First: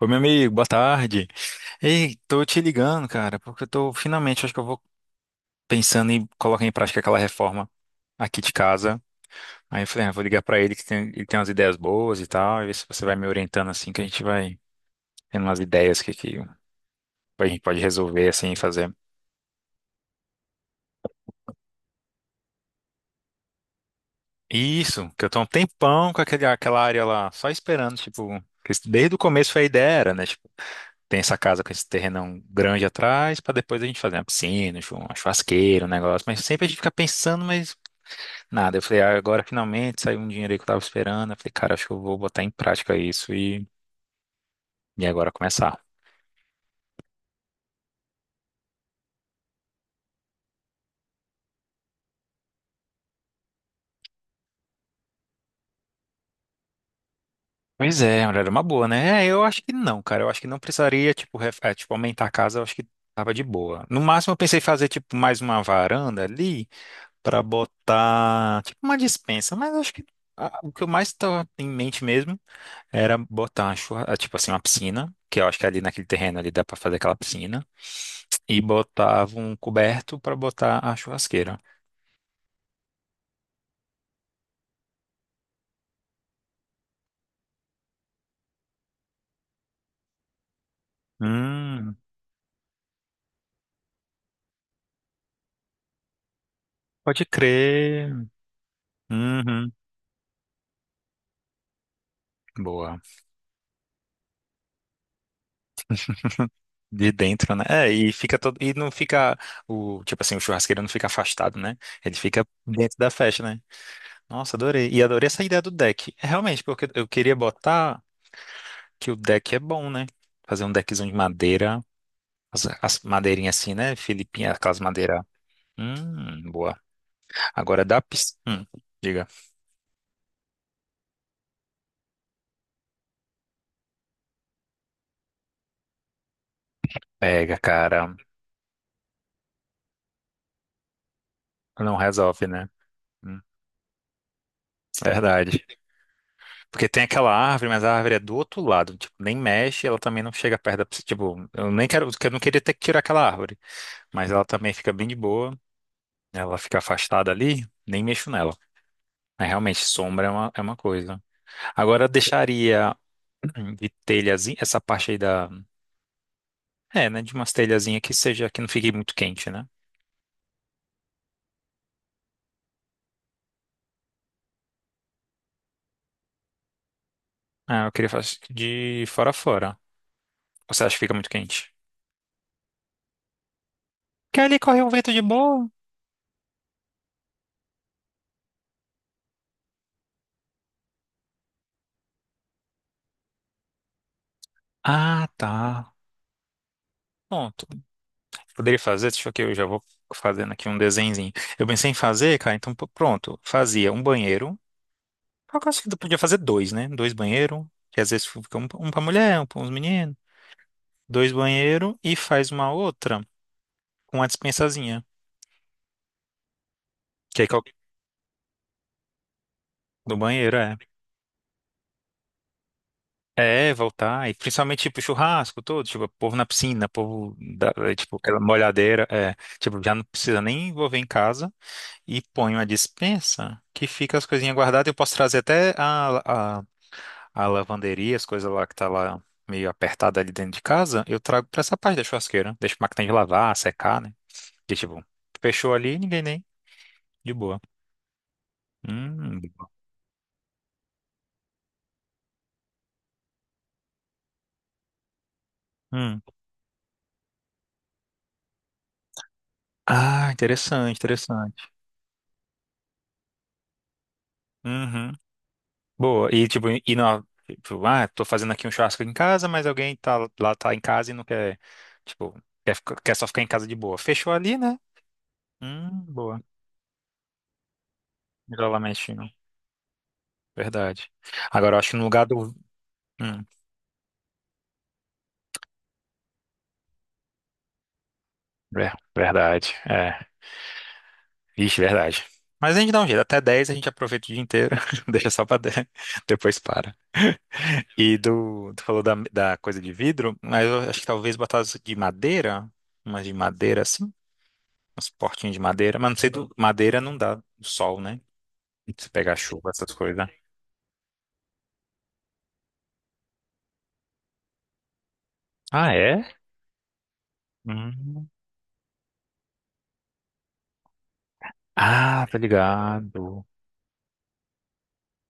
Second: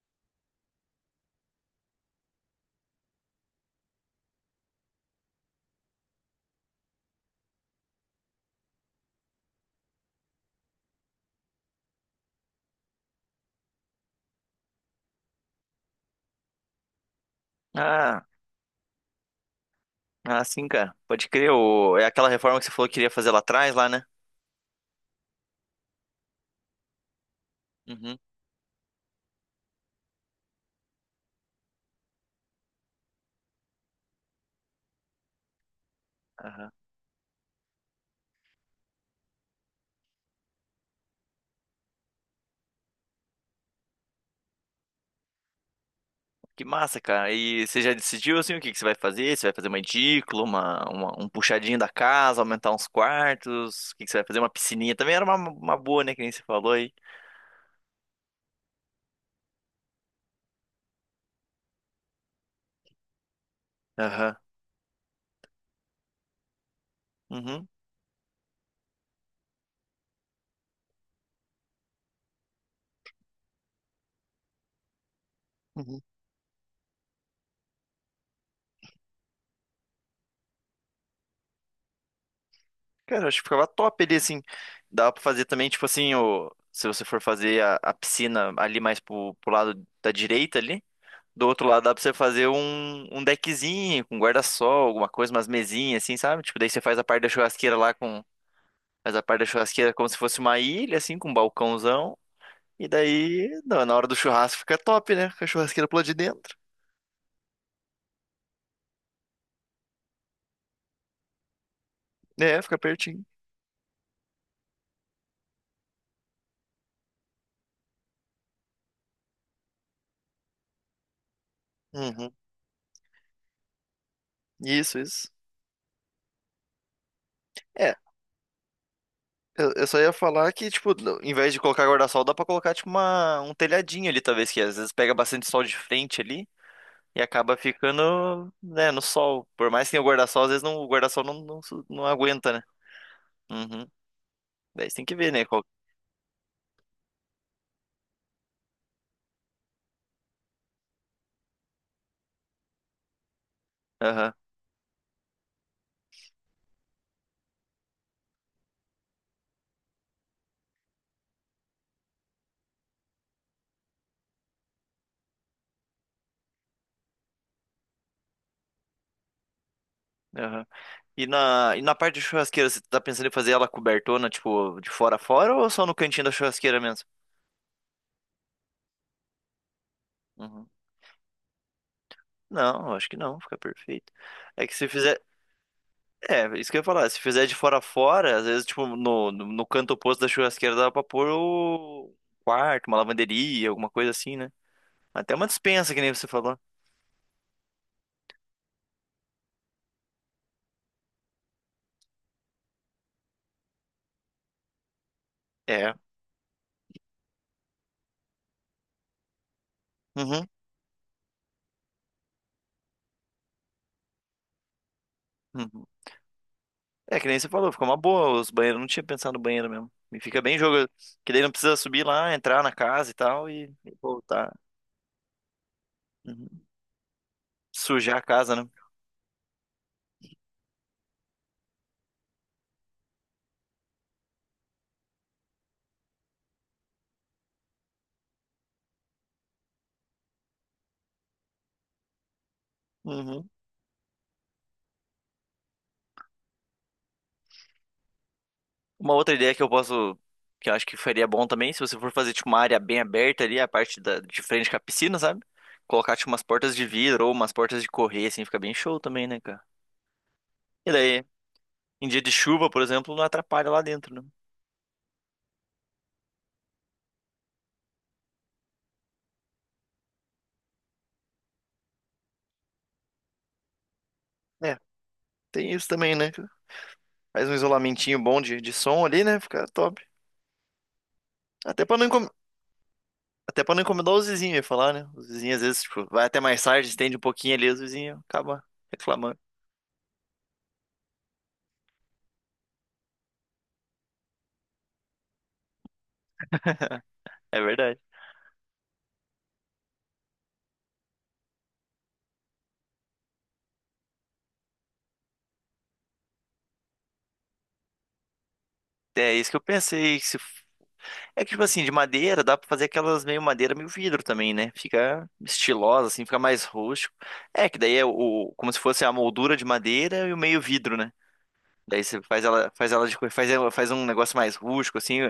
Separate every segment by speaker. Speaker 1: Oi, meu amigo, boa tarde. Ei, tô te ligando, cara, porque eu tô finalmente, acho que eu vou pensando em colocar em prática aquela reforma aqui de casa. Aí eu falei, ah, vou ligar pra ele ele tem umas ideias boas e tal, e ver se você vai me orientando assim, que a gente vai tendo umas ideias que a gente pode
Speaker 2: Ah,
Speaker 1: resolver assim e fazer.
Speaker 2: sim, cara. Pode crer. É aquela reforma que você falou que queria fazer lá atrás, lá, né?
Speaker 1: Isso, que eu tô há um tempão com aquela área lá, só esperando,
Speaker 2: Uhum.
Speaker 1: tipo, desde o começo foi a ideia era, né? Tipo, tem essa casa com esse terrenão grande atrás, pra depois a gente fazer uma piscina, uma churrasqueira, um negócio, mas sempre a
Speaker 2: Aham.
Speaker 1: gente fica pensando, mas. Nada, eu falei, ah, agora finalmente saiu um dinheiro aí que eu tava esperando. Eu falei, cara, acho que eu vou botar em prática isso e agora começar.
Speaker 2: Que massa, cara. E você já decidiu, assim, o que que você vai fazer? Você vai fazer uma edícula, um puxadinho da casa, aumentar uns quartos? O que que você vai fazer? Uma piscininha também era uma boa, né? Que nem você falou aí.
Speaker 1: Pois é, olha, era uma boa, né? É, eu acho que não, cara. Eu acho que não precisaria, tipo, é, tipo, aumentar a casa, eu acho que tava de boa. No máximo, eu
Speaker 2: Aham.
Speaker 1: pensei em fazer, tipo, mais uma varanda ali pra
Speaker 2: Uhum.
Speaker 1: botar, tipo, uma despensa, mas eu acho que ah, o que eu mais tava em mente mesmo era botar, ah, tipo assim, uma piscina, que eu acho que ali
Speaker 2: Uhum.
Speaker 1: naquele terreno ali dá pra fazer aquela piscina, e botava um coberto pra botar a churrasqueira.
Speaker 2: Cara, eu acho que ficava top ali, assim. Dava pra fazer também, tipo assim, se você for fazer a piscina ali mais pro lado da direita ali. Do outro lado dá
Speaker 1: Hum,
Speaker 2: pra você fazer um deckzinho com guarda-sol, alguma coisa, umas mesinhas assim, sabe? Tipo, daí você faz a parte
Speaker 1: pode
Speaker 2: da churrasqueira lá com.
Speaker 1: crer.
Speaker 2: Faz a parte da
Speaker 1: Uhum,
Speaker 2: churrasqueira como se fosse uma ilha, assim, com um balcãozão. E
Speaker 1: boa.
Speaker 2: daí, na hora do churrasco fica top, né? Com a churrasqueira pro lado de dentro.
Speaker 1: De dentro, né? É, e fica todo, e não fica o, tipo assim, o churrasqueiro não fica afastado, né? Ele fica
Speaker 2: É, fica
Speaker 1: dentro da
Speaker 2: pertinho.
Speaker 1: festa, né? Nossa, adorei. E adorei essa ideia do deck. É, realmente, porque eu queria botar que o deck é bom, né? Fazer um deckzão de madeira,
Speaker 2: Uhum.
Speaker 1: as madeirinhas assim, né? Filipinha, aquelas
Speaker 2: Isso,
Speaker 1: madeiras.
Speaker 2: isso.
Speaker 1: Boa. Agora
Speaker 2: É,
Speaker 1: da piscina. Diga.
Speaker 2: eu só ia falar que, tipo, em vez de colocar guarda-sol, dá pra colocar, tipo, um telhadinho ali, talvez, que às vezes pega bastante sol de frente ali. E acaba
Speaker 1: Pega, cara.
Speaker 2: ficando, né, no sol. Por mais que tenha o guarda-sol, às vezes não, o guarda-sol
Speaker 1: Não
Speaker 2: não
Speaker 1: resolve,
Speaker 2: aguenta, né?
Speaker 1: né? Hum,
Speaker 2: Uhum. Daí você tem que ver, né? Qual...
Speaker 1: verdade. Porque tem aquela árvore, mas a árvore é do outro lado, tipo, nem mexe, ela também não chega perto da, pessoa, tipo, eu nem quero, eu não queria ter que tirar aquela árvore, mas
Speaker 2: Aham,
Speaker 1: ela também fica bem de boa, ela fica afastada ali, nem mexo nela. Mas realmente, sombra é uma coisa. Agora eu deixaria de telhazinha, essa parte aí da, é, né, de umas telhazinhas que seja, que não fique muito quente, né?
Speaker 2: aham. E na parte de churrasqueira, você tá pensando em fazer ela cobertona, tipo, de fora a fora ou só no cantinho da churrasqueira mesmo?
Speaker 1: Ah, eu queria fazer de fora a fora.
Speaker 2: Uhum.
Speaker 1: Você acha que fica muito quente?
Speaker 2: Não, eu acho que não, fica perfeito.
Speaker 1: Que ali
Speaker 2: É que
Speaker 1: corre um
Speaker 2: se
Speaker 1: vento de
Speaker 2: fizer.
Speaker 1: boa.
Speaker 2: É, isso que eu ia falar, se fizer de fora a fora, às vezes, tipo, no canto oposto da churrasqueira dá pra pôr o quarto, uma lavanderia, alguma coisa assim, né?
Speaker 1: Ah,
Speaker 2: Até uma
Speaker 1: tá.
Speaker 2: despensa, que nem você falou.
Speaker 1: Pronto. Poderia fazer? Deixa eu que eu já vou fazendo aqui um desenhozinho. Eu pensei em fazer, cara, então pô, pronto. Fazia um banheiro. Eu acho
Speaker 2: É.
Speaker 1: que podia fazer dois, né? Dois banheiros. Que às vezes fica um pra mulher, um pra uns meninos.
Speaker 2: Uhum.
Speaker 1: Dois banheiros e faz uma outra com uma dispensazinha.
Speaker 2: Uhum. É, que nem
Speaker 1: Que aí
Speaker 2: você
Speaker 1: qual-
Speaker 2: falou, ficou uma boa os banheiros. Eu não tinha pensado no banheiro mesmo.
Speaker 1: do
Speaker 2: E fica
Speaker 1: banheiro,
Speaker 2: bem
Speaker 1: é.
Speaker 2: jogo, que daí não precisa subir lá, entrar na casa e tal
Speaker 1: É,
Speaker 2: e
Speaker 1: voltar. E
Speaker 2: voltar.
Speaker 1: principalmente, tipo, churrasco todo. Tipo, povo na
Speaker 2: Uhum.
Speaker 1: piscina, povo, da, é, tipo,
Speaker 2: Sujar a
Speaker 1: aquela
Speaker 2: casa, né?
Speaker 1: molhadeira. É. Tipo, já não precisa nem envolver em casa. E põe uma dispensa que fica as coisinhas guardadas. Eu posso trazer até a- a lavanderia, as coisas lá que tá lá meio apertada ali dentro de casa, eu trago pra essa parte da churrasqueira. Deixo a máquina de
Speaker 2: Uhum.
Speaker 1: lavar, secar, né? E tipo, fechou ali, ninguém nem. De boa.
Speaker 2: Uma outra
Speaker 1: De
Speaker 2: ideia que eu
Speaker 1: boa.
Speaker 2: posso, que eu acho que faria bom também, se você for fazer tipo uma área bem aberta ali, a parte da, de frente com a piscina, sabe? Colocar
Speaker 1: Hum.
Speaker 2: tipo umas portas de vidro ou umas portas de correr, assim, fica bem show também, né, cara?
Speaker 1: Ah, interessante,
Speaker 2: E daí,
Speaker 1: interessante.
Speaker 2: em dia de chuva, por exemplo, não atrapalha lá dentro,
Speaker 1: Uhum. Boa. E tipo, e não, tipo, ah, tô fazendo aqui um churrasco em casa, mas alguém tá lá, tá em casa e não quer, tipo, quer, quer só ficar em casa de boa. Fechou ali,
Speaker 2: né?
Speaker 1: né?
Speaker 2: É, tem isso também, né,
Speaker 1: Boa.
Speaker 2: cara? Faz um isolamentinho bom de som ali,
Speaker 1: Isolamento,
Speaker 2: né? Fica top.
Speaker 1: verdade. Agora, eu
Speaker 2: Até
Speaker 1: acho que
Speaker 2: pra
Speaker 1: no
Speaker 2: não,
Speaker 1: lugar
Speaker 2: incom-
Speaker 1: do. Hum,
Speaker 2: Até pra não incomodar os vizinhos, ia falar, né? Os vizinhos às vezes, tipo, vai até mais tarde, estende um pouquinho ali, os vizinhos acabam reclamando.
Speaker 1: verdade. É. Vixe, verdade. Mas a gente dá um jeito. Até 10 a gente aproveita o dia inteiro. Deixa só pra 10. Depois para.
Speaker 2: É verdade.
Speaker 1: E do, tu falou da, da coisa de vidro, mas eu acho que talvez botar as de madeira. Umas de madeira assim. Uns portinhos de madeira. Mas não sei, do, madeira não dá do sol, né? Se
Speaker 2: É
Speaker 1: pegar
Speaker 2: isso que eu
Speaker 1: chuva, essas
Speaker 2: pensei.
Speaker 1: coisas.
Speaker 2: Que se... É que, tipo assim, de madeira, dá pra fazer aquelas meio madeira, meio vidro também, né? Fica
Speaker 1: Ah,
Speaker 2: estilosa,
Speaker 1: é?
Speaker 2: assim, fica mais rústico. É, que daí é
Speaker 1: Hum.
Speaker 2: o, como se fosse a moldura de madeira e o meio vidro, né? Daí você
Speaker 1: Ah, tá
Speaker 2: faz ela, faz ela
Speaker 1: ligado.
Speaker 2: faz, faz um negócio mais rústico, assim.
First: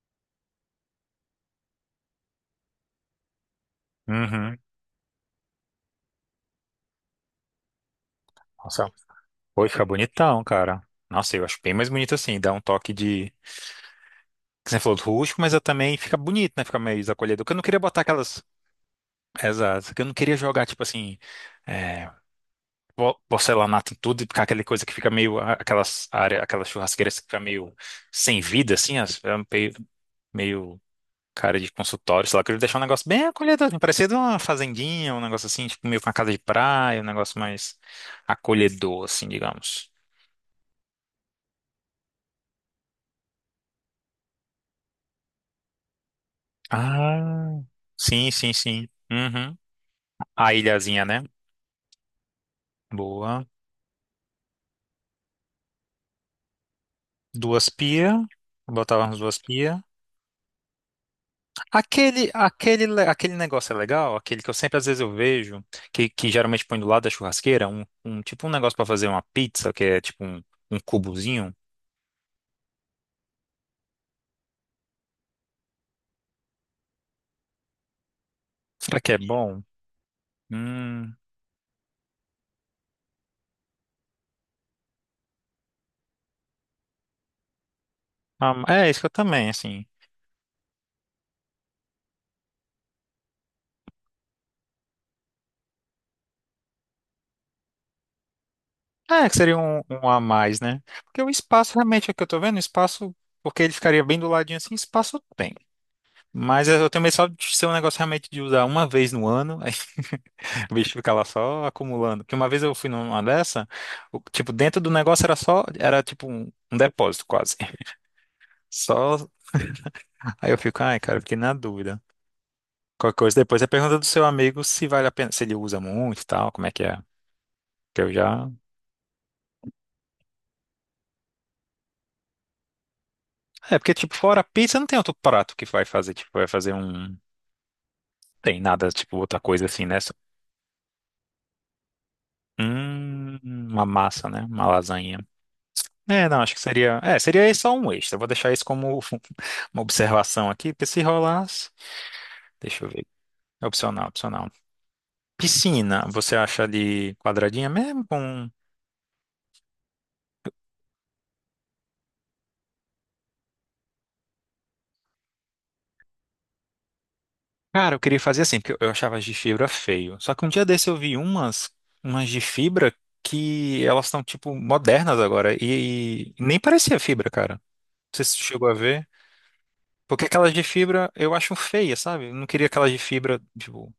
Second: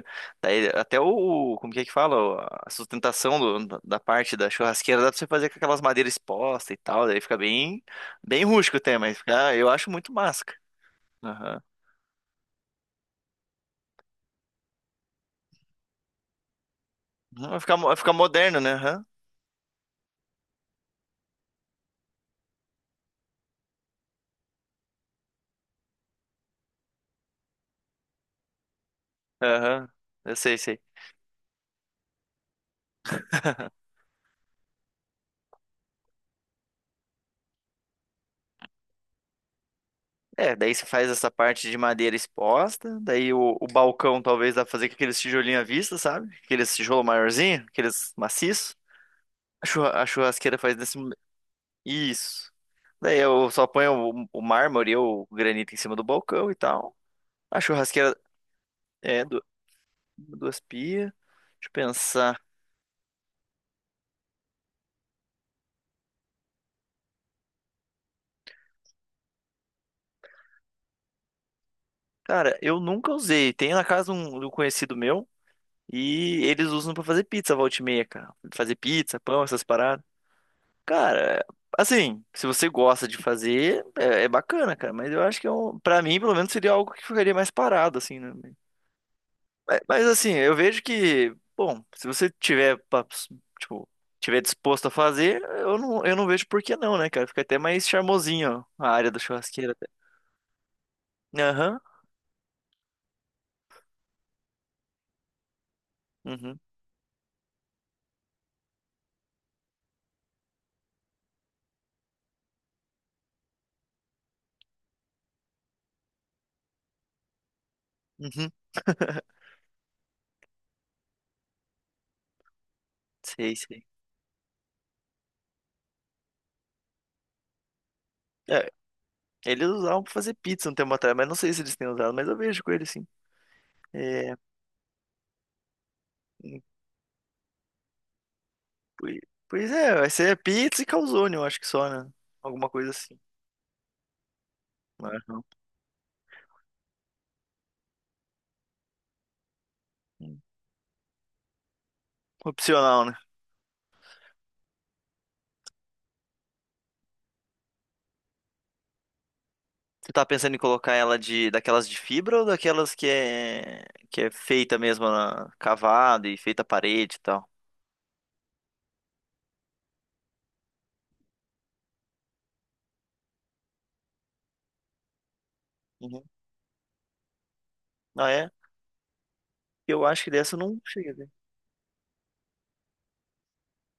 Speaker 2: Daí até o, como que é que fala? A sustentação da parte da
Speaker 1: Uhum.
Speaker 2: churrasqueira dá pra você fazer com aquelas madeiras expostas e tal. Daí fica bem, bem rústico
Speaker 1: Nossa,
Speaker 2: até, mas fica,
Speaker 1: foi,
Speaker 2: eu
Speaker 1: fica
Speaker 2: acho muito
Speaker 1: bonitão,
Speaker 2: máscara.
Speaker 1: cara. Nossa, eu acho
Speaker 2: Aham.
Speaker 1: bem mais bonito assim. Dá um toque que você falou, rústico, mas eu também fica bonito, né? Fica mais acolhedor.
Speaker 2: Uhum.
Speaker 1: Porque eu
Speaker 2: Vai
Speaker 1: não
Speaker 2: ficar,
Speaker 1: queria
Speaker 2: vai
Speaker 1: botar
Speaker 2: ficar
Speaker 1: aquelas.
Speaker 2: moderno, né? Aham.
Speaker 1: Exato. Porque eu não queria jogar, tipo assim, é, porcelanato em tudo e ficar aquela coisa que fica meio. Aquelas área, aquelas churrasqueiras que fica meio sem vida, assim, é meio,
Speaker 2: Aham. Eu sei,
Speaker 1: meio
Speaker 2: sei.
Speaker 1: cara de consultório, sei lá. Eu queria deixar um negócio bem acolhedor, assim, parecido uma fazendinha, um negócio assim, tipo meio com uma casa de praia, um negócio mais acolhedor, assim, digamos.
Speaker 2: É, daí você faz essa parte de madeira exposta, daí o balcão talvez dá pra fazer com aqueles tijolinhos à vista, sabe? Aqueles tijolo
Speaker 1: Ah,
Speaker 2: maiorzinho, aqueles
Speaker 1: sim, sim,
Speaker 2: maciços.
Speaker 1: sim. Uhum.
Speaker 2: A
Speaker 1: A
Speaker 2: churrasqueira faz nesse.
Speaker 1: ilhazinha, né?
Speaker 2: Isso. Daí
Speaker 1: Boa.
Speaker 2: eu só ponho o mármore ou o granito em cima do balcão e tal. A
Speaker 1: Duas
Speaker 2: churrasqueira
Speaker 1: pia, botava umas
Speaker 2: é
Speaker 1: duas pia.
Speaker 2: duas pias. Deixa eu
Speaker 1: Aquele,
Speaker 2: pensar.
Speaker 1: aquele, le- aquele negócio é legal, aquele que eu sempre às vezes eu vejo, que geralmente põe do lado da churrasqueira, um tipo um negócio para fazer uma pizza, que é tipo um cubozinho.
Speaker 2: Cara, eu nunca usei. Tem na casa um, de um conhecido meu e eles usam pra fazer pizza volta e meia, cara. Fazer
Speaker 1: Será que é
Speaker 2: pizza, pão,
Speaker 1: bom?
Speaker 2: essas paradas.
Speaker 1: Hum,
Speaker 2: Cara, assim, se você gosta de fazer, é bacana, cara. Mas eu acho que é um, pra mim, pelo menos, seria algo que ficaria mais parado, assim, né?
Speaker 1: ah, é isso que eu também,
Speaker 2: Mas,
Speaker 1: assim.
Speaker 2: mas, assim, eu vejo que, bom, se você tiver, tipo, tiver disposto a fazer, eu não vejo por que não, né, cara? Fica até mais charmosinho, ó, a área da
Speaker 1: É, que seria
Speaker 2: churrasqueira.
Speaker 1: um,
Speaker 2: Até.
Speaker 1: um a mais, né? Porque o espaço,
Speaker 2: Aham,
Speaker 1: realmente, é o que eu tô vendo, o espaço, porque ele ficaria bem do ladinho assim, espaço tem.
Speaker 2: uhum,
Speaker 1: Mas eu tenho medo só de ser um negócio realmente de usar uma vez no ano, o bicho fica lá só acumulando. Porque uma vez eu fui numa dessa, tipo, dentro do negócio era só, era tipo um depósito quase.
Speaker 2: uhum.
Speaker 1: Só. Aí eu fico, ai, cara, eu fiquei na dúvida. Qualquer coisa
Speaker 2: Sei,
Speaker 1: depois é
Speaker 2: sei.
Speaker 1: pergunta do seu amigo se vale a pena, se ele usa muito e tal, como é. Que eu já.
Speaker 2: É, eles usavam pra fazer pizza um tempo atrás, mas não sei se eles têm usado, mas eu vejo com eles sim.
Speaker 1: É, porque, tipo,
Speaker 2: É,
Speaker 1: fora pizza, não tem outro prato que vai fazer, tipo, vai
Speaker 2: hum,
Speaker 1: fazer um. Tem nada, tipo,
Speaker 2: poi-
Speaker 1: outra coisa
Speaker 2: pois
Speaker 1: assim,
Speaker 2: é,
Speaker 1: né?
Speaker 2: vai
Speaker 1: Só-
Speaker 2: ser pizza e calzone, eu acho que só, né? Alguma coisa assim.
Speaker 1: Uma massa, né? Uma lasanha.
Speaker 2: Aham.
Speaker 1: É, não, acho que seria. É, seria só um extra. Eu vou deixar isso como uma observação aqui, porque se rolar. Deixa eu
Speaker 2: Opcional,
Speaker 1: ver.
Speaker 2: né?
Speaker 1: É opcional, opcional. Piscina, você acha de quadradinha mesmo? Com...
Speaker 2: Tu tá pensando em colocar ela de daquelas de fibra ou daquelas que é feita mesmo na, cavada e feita à parede e tal?
Speaker 1: Cara, eu queria fazer assim, porque eu achava as de fibra feio. Só que um dia desse eu vi umas, umas de fibra que elas estão, tipo, modernas agora.
Speaker 2: Uhum.
Speaker 1: E nem parecia fibra, cara. Não sei
Speaker 2: Ah,
Speaker 1: se você
Speaker 2: é?
Speaker 1: chegou a ver.
Speaker 2: Eu acho
Speaker 1: Porque
Speaker 2: que
Speaker 1: aquelas
Speaker 2: dessa eu
Speaker 1: de
Speaker 2: não
Speaker 1: fibra
Speaker 2: cheguei a ver.
Speaker 1: eu acho feia, sabe? Eu não queria aquelas de fibra, tipo.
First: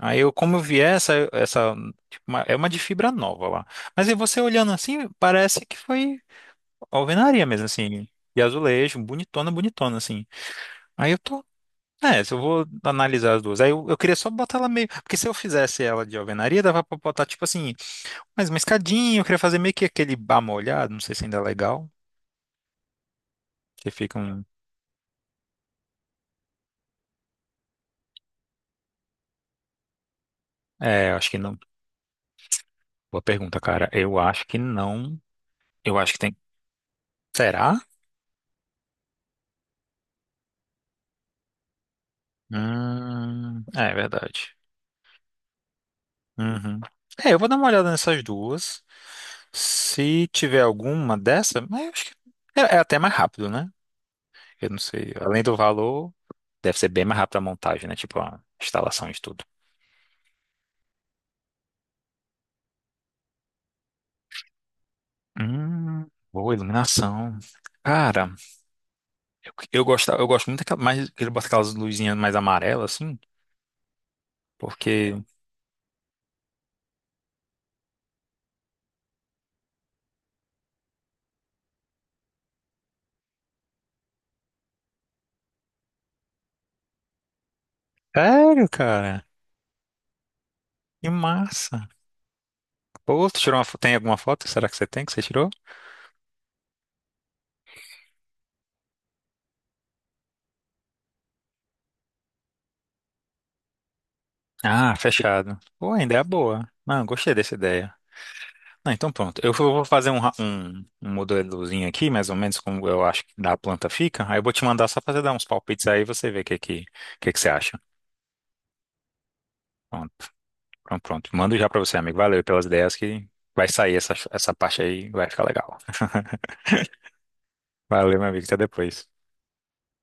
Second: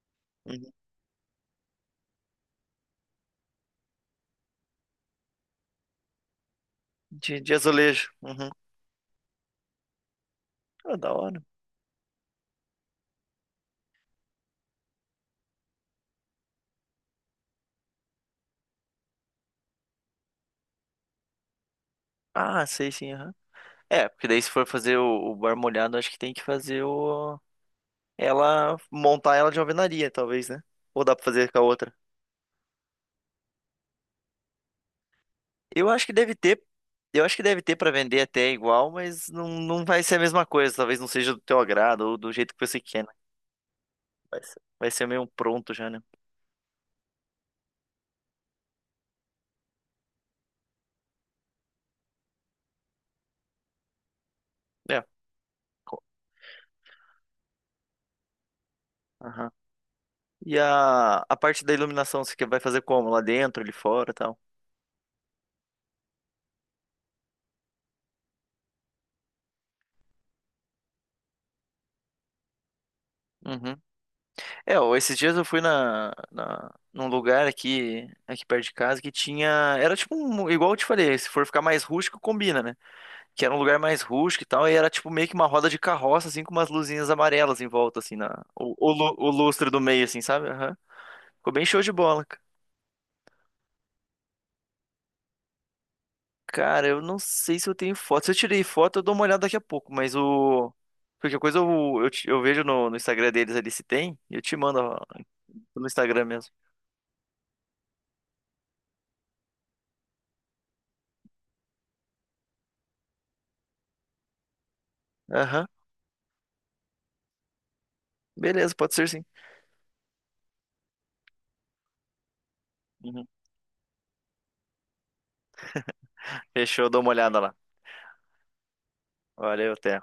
Speaker 1: Aí eu, como eu
Speaker 2: Uhum.
Speaker 1: vi essa, tipo, é uma de fibra nova lá. Mas aí você olhando assim, parece que foi alvenaria
Speaker 2: De
Speaker 1: mesmo, assim.
Speaker 2: azulejo.
Speaker 1: E
Speaker 2: Uhum.
Speaker 1: azulejo, bonitona, bonitona, assim.
Speaker 2: Ah,
Speaker 1: Aí
Speaker 2: da
Speaker 1: eu
Speaker 2: hora.
Speaker 1: tô. É, se eu vou analisar as duas. Aí eu queria só botar ela meio. Porque se eu fizesse ela de alvenaria, dava pra botar, tipo assim, mais uma escadinha. Eu queria fazer meio que aquele bar molhado, não sei se ainda é legal.
Speaker 2: Ah, sei sim, aham.
Speaker 1: Que
Speaker 2: É,
Speaker 1: fica
Speaker 2: porque daí
Speaker 1: um.
Speaker 2: se for fazer o bar molhado, acho que tem que fazer o... Ela... Montar ela de alvenaria, talvez, né? Ou
Speaker 1: É,
Speaker 2: dá
Speaker 1: eu
Speaker 2: pra
Speaker 1: acho que
Speaker 2: fazer com
Speaker 1: não.
Speaker 2: a outra?
Speaker 1: Boa pergunta, cara. Eu acho que não.
Speaker 2: Eu
Speaker 1: Eu
Speaker 2: acho que
Speaker 1: acho que
Speaker 2: deve
Speaker 1: tem.
Speaker 2: ter, eu acho que deve ter
Speaker 1: Será?
Speaker 2: para vender até igual, mas não, não vai ser a mesma coisa. Talvez não seja do teu agrado ou do jeito que você quer, né?
Speaker 1: É verdade.
Speaker 2: Vai ser meio um pronto já, né?
Speaker 1: Uhum. É, eu vou dar uma olhada nessas duas. Se tiver alguma dessa, mas eu acho que é, é até mais rápido, né? Eu não
Speaker 2: É.
Speaker 1: sei. Além do
Speaker 2: Co-.
Speaker 1: valor, deve ser bem mais rápido a montagem, né? Tipo, a instalação de tudo.
Speaker 2: Aham. E a parte da iluminação, você vai fazer como? Lá dentro, ali fora, e tal?
Speaker 1: Hum, boa iluminação. Cara, eu, eu gosto muito daquela, mais que ele bota aquelas luzinhas mais amarelas, assim,
Speaker 2: Uhum. É, ó,
Speaker 1: porque...
Speaker 2: esses dias eu fui num lugar aqui, aqui perto de casa que tinha. Era tipo um. Igual eu te falei, se for ficar mais rústico, combina, né? Que era um lugar mais rústico e tal, e era tipo meio que uma roda de carroça, assim, com umas luzinhas amarelas em volta, assim, na...
Speaker 1: Sério, cara?
Speaker 2: o lustre do meio, assim, sabe? Aham.
Speaker 1: Que
Speaker 2: Ficou bem show
Speaker 1: massa.
Speaker 2: de bola.
Speaker 1: Pô, tu tirou uma, tem alguma foto? Será que você tem que você tirou?
Speaker 2: Cara, eu não sei se eu tenho foto. Se eu tirei foto, eu dou uma olhada daqui a pouco, mas o. Qualquer coisa eu vejo no Instagram deles ali se tem, e eu te mando
Speaker 1: Ah,
Speaker 2: ó,
Speaker 1: fechado.
Speaker 2: no
Speaker 1: Pô, ainda é
Speaker 2: Instagram mesmo.
Speaker 1: boa. Não, gostei dessa ideia. Ah, então pronto. Eu vou fazer um, um, um modelozinho aqui, mais ou menos como eu acho que da planta fica. Aí eu vou te mandar só pra você dar uns
Speaker 2: Aham,
Speaker 1: palpites aí e você vê o que você acha.
Speaker 2: beleza, pode ser sim.
Speaker 1: Pronto, pronto, pronto. Mando já pra você, amigo. Valeu pelas ideias que
Speaker 2: Uhum.
Speaker 1: vai sair essa, essa parte aí, vai ficar legal.
Speaker 2: Fechou, eu dou uma olhada lá.
Speaker 1: Valeu, meu amigo. Até depois.
Speaker 2: Valeu, até.